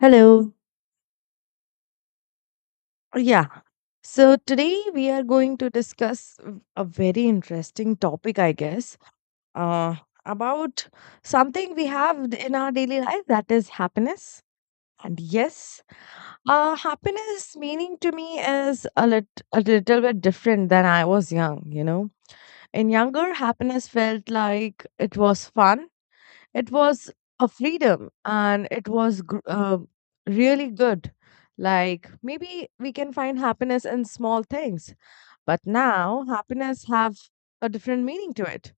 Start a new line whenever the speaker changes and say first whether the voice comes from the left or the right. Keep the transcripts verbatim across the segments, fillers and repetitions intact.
left: Hello. Yeah. So today we are going to discuss a very interesting topic, I guess, uh, about something we have in our daily life that is happiness. And yes, uh, happiness meaning to me is a, lit- a little bit different than I was young, you know. In younger, happiness felt like it was fun. It was a freedom and it was gr- uh, really good. Like maybe we can find happiness in small things, but now happiness have a different meaning to it.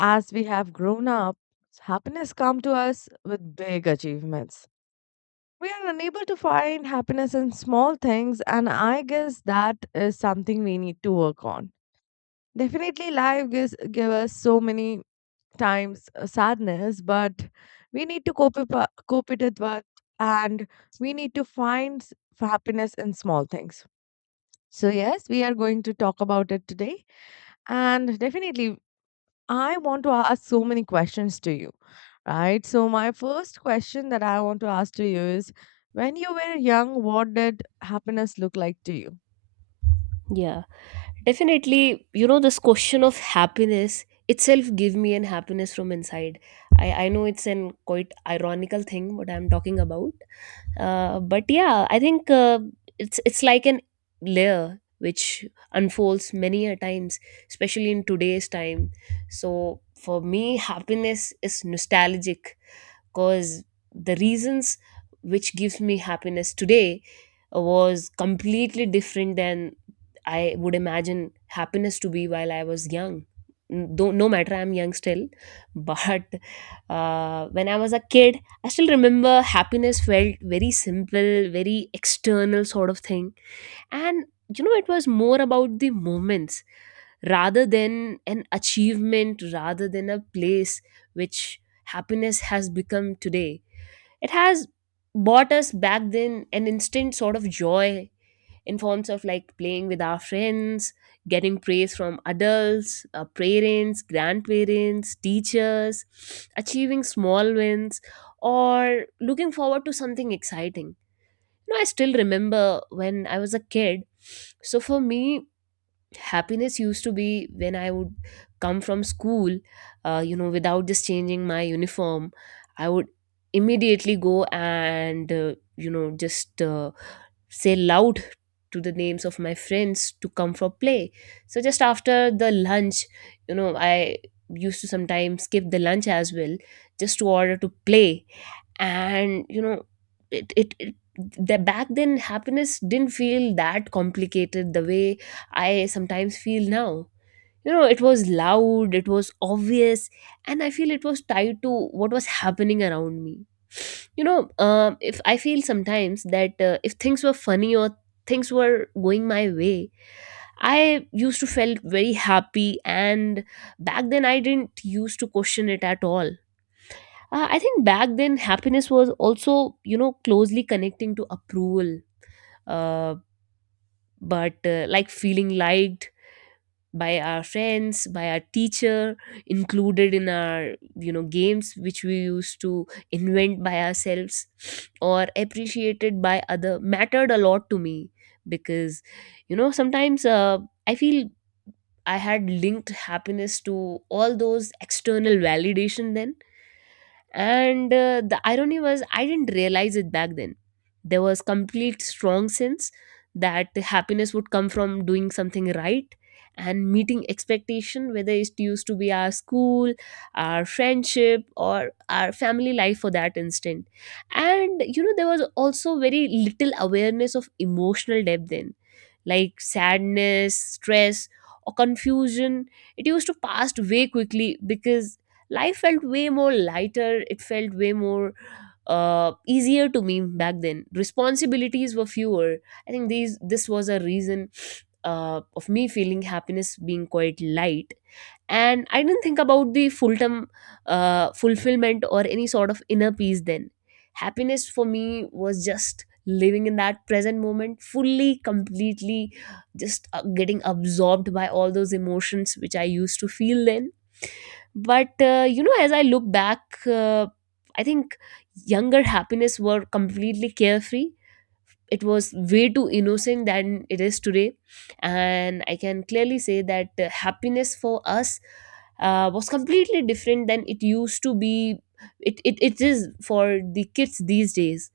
left: As we have grown up, happiness come to us with big achievements. We are unable to find happiness in small things, and I guess that is something we need to work on. Definitely, life gives give us so many times uh, sadness, but we need to cope it, wa- cope it with what, and we need to find s- happiness in small things. So yes, we are going to talk about it today, and definitely, I want to ask so many questions to you, right? So my first question that I want to ask to you is, when you were young, what did happiness look like to you?
right: Yeah, definitely. You know, this question of happiness itself give me an happiness from inside. I, I know it's an quite ironical thing what I'm talking about. Uh, but yeah, I think uh, it's it's like an layer which unfolds many a times, especially in today's time. So for me, happiness is nostalgic because the reasons which gives me happiness today was completely different than I would imagine happiness to be while I was young. N- Though no matter I'm young still, but uh, when I was a kid, I still remember happiness felt very simple, very external sort of thing, and you know it was more about the moments rather than an achievement, rather than a place which happiness has become today. It has bought us back then an instant sort of joy in forms of like playing with our friends, getting praise from adults, our parents, grandparents, teachers, achieving small wins, or looking forward to something exciting. You know, I still remember when I was a kid. So for me, happiness used to be when I would come from school, uh, you know, without just changing my uniform, I would immediately go and, uh, you know, just. Uh, say loud to the names of my friends to come for play, so just after the lunch, you know, I used to sometimes skip the lunch as well, just to order to play. And you know, it it, it the back then happiness didn't feel that complicated the way I sometimes feel now. You know, it was loud, it was obvious, and I feel it was tied to what was happening around me. You know, um, if I feel sometimes that uh, if things were funny or things were going my way, I used to felt very happy, and back then I didn't used to question it at all. uh, I think back then happiness was also, you know, closely connecting to approval. Uh, but uh, Like feeling liked by our friends, by our teacher, included in our, you know, games which we used to invent by ourselves, or appreciated by other mattered a lot to me, because you know sometimes uh, I feel I had linked happiness to all those external validation then. And uh, the irony was, I didn't realize it back then. There was complete strong sense that happiness would come from doing something right and meeting expectation, whether it used to be our school, our friendship, or our family life for that instant. And you know, there was also very little awareness of emotional depth then, like sadness, stress, or confusion. It used to pass way quickly because life felt way more lighter, it felt way more uh, easier to me. Back then responsibilities were fewer. I think these this was a reason uh, of me feeling happiness being quite light, and I didn't think about the full term uh, fulfillment or any sort of inner peace then. Happiness for me was just living in that present moment fully, completely, just uh, getting absorbed by all those emotions which I used to feel then. But uh, you know, as I look back, uh, I think younger happiness were completely carefree, it was way too innocent than it is today. And I can clearly say that uh, happiness for us uh, was completely different than it used to be it, it, it is for the kids these days.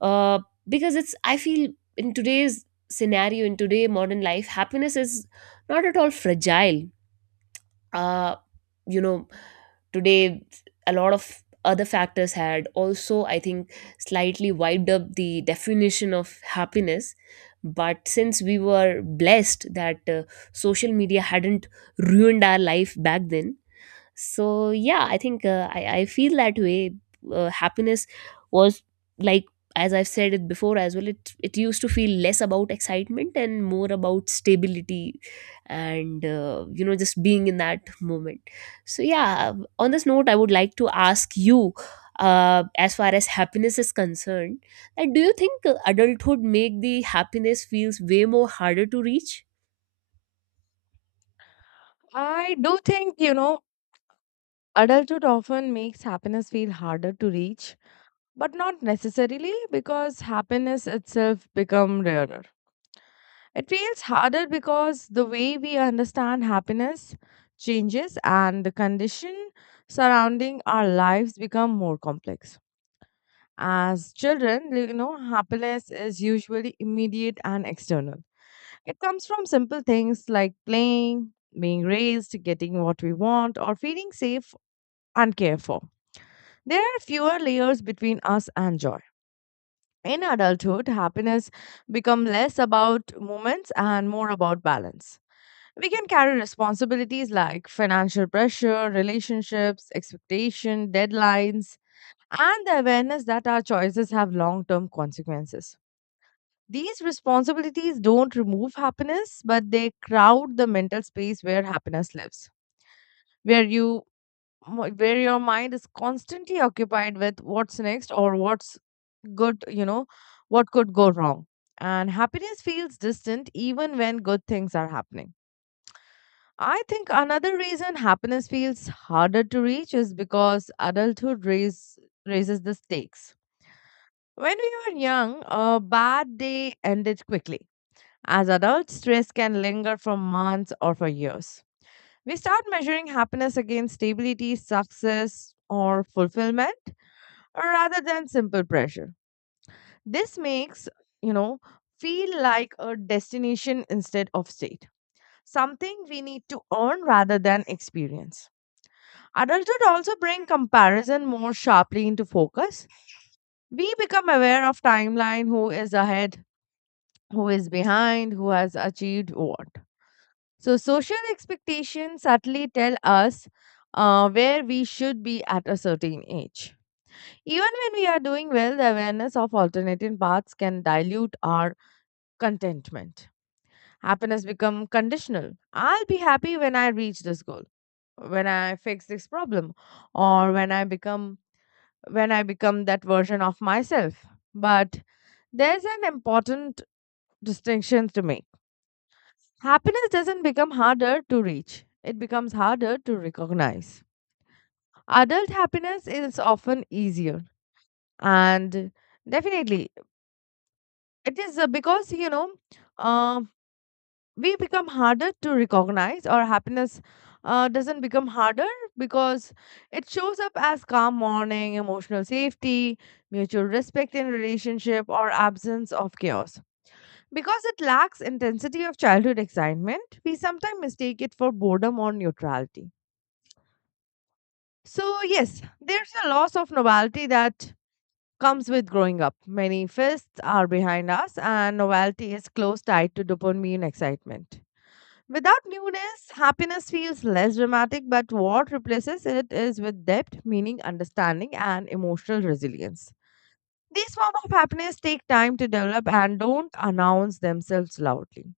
right: uh, because it's, I feel, in today's scenario, in today modern life, happiness is not at all fragile. uh, you know, today a lot of other factors had also, I think, slightly wiped up the definition of happiness. But since we were blessed that uh, social media hadn't ruined our life back then, so yeah, I think uh, I, I feel that way. Uh, happiness was like, as I've said it before as well, it it used to feel less about excitement and more about stability, and uh, you know, just being in that moment. So yeah, on this note, I would like to ask you, uh, as far as happiness is concerned, that do you think uh, adulthood make the happiness feels way more harder to reach?
left: I do think, you know, adulthood often makes happiness feel harder to reach, but not necessarily because happiness itself become rarer. It feels harder because the way we understand happiness changes and the condition surrounding our lives become more complex. As children, you know, happiness is usually immediate and external. It comes from simple things like playing, being raised, getting what we want, or feeling safe and cared for. There are fewer layers between us and joy. In adulthood, happiness become less about moments and more about balance. We can carry responsibilities like financial pressure, relationships, expectation, deadlines, and the awareness that our choices have long-term consequences. These responsibilities don't remove happiness, but they crowd the mental space where happiness lives, where you where your mind is constantly occupied with what's next or what's good, you know, what could go wrong. And happiness feels distant even when good things are happening. I think another reason happiness feels harder to reach is because adulthood raise, raises the stakes. When we were young, a bad day ended quickly. As adults, stress can linger for months or for years. We start measuring happiness against stability, success, or fulfillment rather than simple pressure. This makes, you know, feel like a destination instead of state, something we need to earn rather than experience. Adulthood also bring comparison more sharply into focus. We become aware of timeline, who is ahead, who is behind, who has achieved what. So social expectations subtly tell us uh, where we should be at a certain age. Even when we are doing well, the awareness of alternative paths can dilute our contentment. Happiness become conditional. I'll be happy when I reach this goal, when I fix this problem, or when I become when I become that version of myself. But there's an important distinction to make. Happiness doesn't become harder to reach. It becomes harder to recognize. Adult happiness is often easier and definitely it is, uh, because you know, um we become harder to recognize or happiness uh, doesn't become harder because it shows up as calm morning emotional safety, mutual respect in relationship, or absence of chaos. Because it lacks intensity of childhood excitement, we sometimes mistake it for boredom or neutrality. So yes, there's a loss of novelty that comes with growing up. Many fests are behind us and novelty is close tied to dopamine excitement. Without newness, happiness feels less dramatic, but what replaces it is with depth, meaning, understanding, and emotional resilience. These forms of happiness take time to develop and don't announce themselves loudly,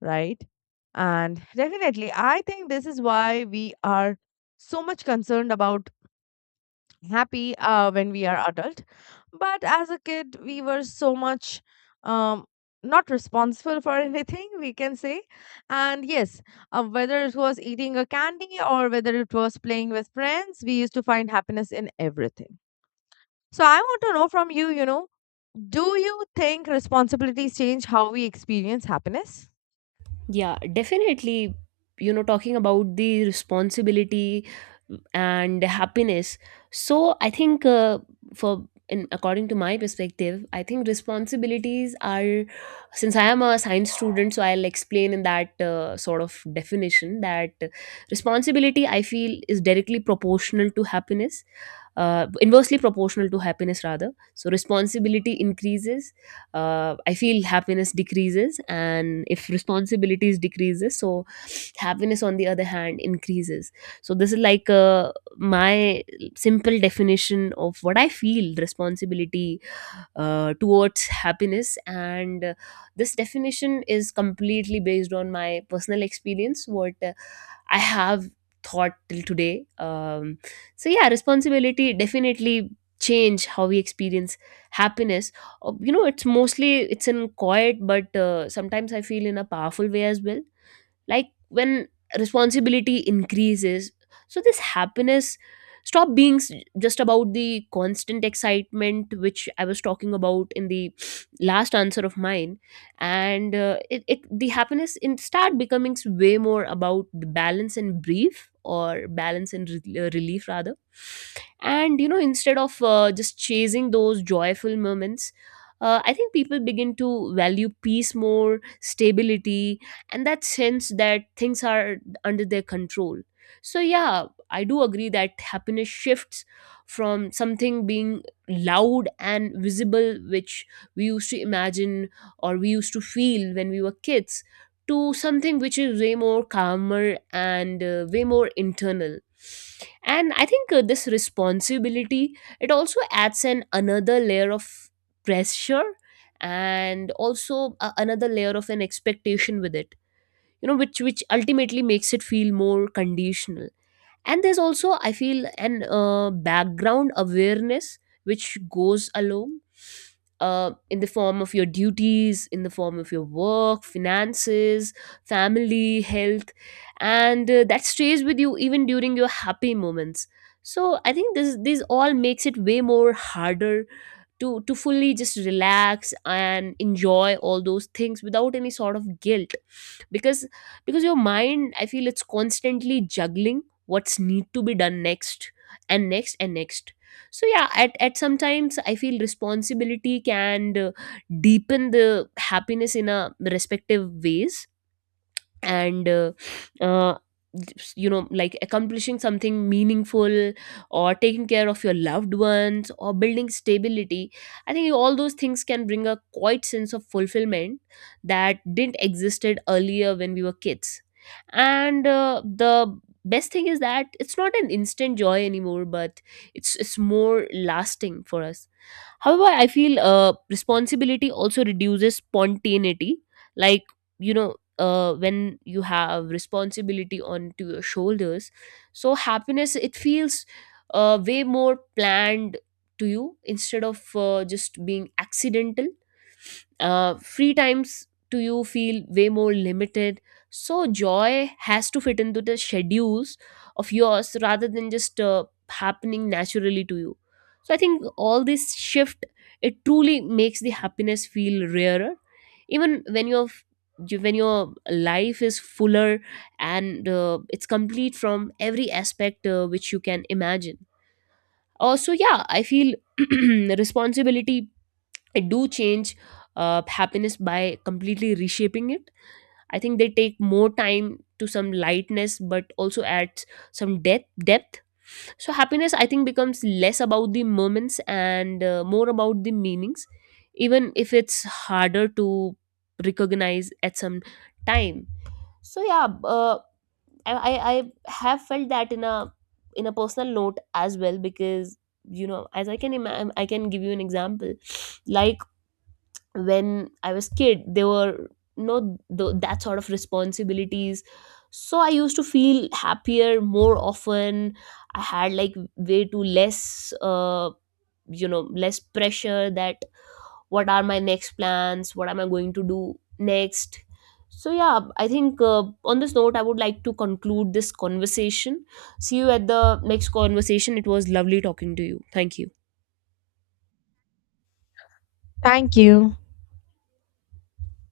left: right? And definitely, I think this is why we are so much concerned about happy uh, when we are adult, but as a kid we were so much, um, not responsible for anything we can say. And yes, uh, whether it was eating a candy or whether it was playing with friends, we used to find happiness in everything. So I want to know from you, you know, do you think responsibilities change how we experience happiness?
right: Yeah, definitely. You know, talking about the responsibility and happiness. So I think uh, for, in according to my perspective, I think responsibilities are, since I am a science student, so I'll explain in that uh, sort of definition, that responsibility I feel is directly proportional to happiness, uh, inversely proportional to happiness rather. So responsibility increases, uh, I feel happiness decreases, and if responsibilities decreases, so happiness on the other hand increases. So this is like uh, my simple definition of what I feel responsibility uh, towards happiness. And uh, this definition is completely based on my personal experience, what uh, I have thought till today. Um, so yeah, responsibility definitely change how we experience happiness. Uh, you know, it's mostly it's in quiet, but uh, sometimes I feel in a powerful way as well. Like when responsibility increases, so this happiness stop being s- just about the constant excitement which I was talking about in the last answer of mine. And uh, it, it the happiness in start becoming s- way more about the balance and brief, or balance and re- uh, relief rather. And you know, instead of uh, just chasing those joyful moments, uh, I think people begin to value peace more, stability, and that sense that things are under their control. So yeah, I do agree that happiness shifts from something being loud and visible, which we used to imagine or we used to feel when we were kids, to something which is way more calmer and uh, way more internal. And I think uh, this responsibility, it also adds an another layer of pressure, and also a- another layer of an expectation with it. You know, which which ultimately makes it feel more conditional. And there's also I feel an uh, background awareness which goes along uh, in the form of your duties, in the form of your work, finances, family, health, and uh, that stays with you even during your happy moments. So I think this this all makes it way more harder to to fully just relax and enjoy all those things without any sort of guilt. Because because your mind, I feel, it's constantly juggling what's need to be done next, and next, and next. So yeah, at, at sometimes I feel responsibility can uh, deepen the happiness in a respective ways. And uh, uh, you know, like accomplishing something meaningful, or taking care of your loved ones, or building stability, I think all those things can bring a quite sense of fulfillment that didn't existed earlier when we were kids. And uh, the best thing is that it's not an instant joy anymore, but it's it's more lasting for us. However, I feel uh, responsibility also reduces spontaneity. Like, you know, uh, when you have responsibility onto your shoulders, so happiness, it feels uh, way more planned to you, instead of uh, just being accidental. Uh, free times to you feel way more limited, so joy has to fit into the schedules of yours rather than just uh, happening naturally to you. So I think all this shift, it truly makes the happiness feel rarer even when your when your life is fuller, and uh, it's complete from every aspect uh, which you can imagine. Also yeah, I feel responsibility, I do change uh, happiness by completely reshaping it. I think they take more time to some lightness, but also adds some depth. Depth. So happiness, I think, becomes less about the moments and uh, more about the meanings, even if it's harder to recognize at some time. So yeah, uh, I, I I have felt that in a in a personal note as well, because you know, as I can imagine, I can give you an example like when I was kid, there were no th- that sort of responsibilities. So I used to feel happier more often. I had like way too less, uh, you know, less pressure that what are my next plans, what am I going to do next. So yeah, I think uh, on this note, I would like to conclude this conversation. See you at the next conversation. It was lovely talking to you. Thank you.
left: Thank you.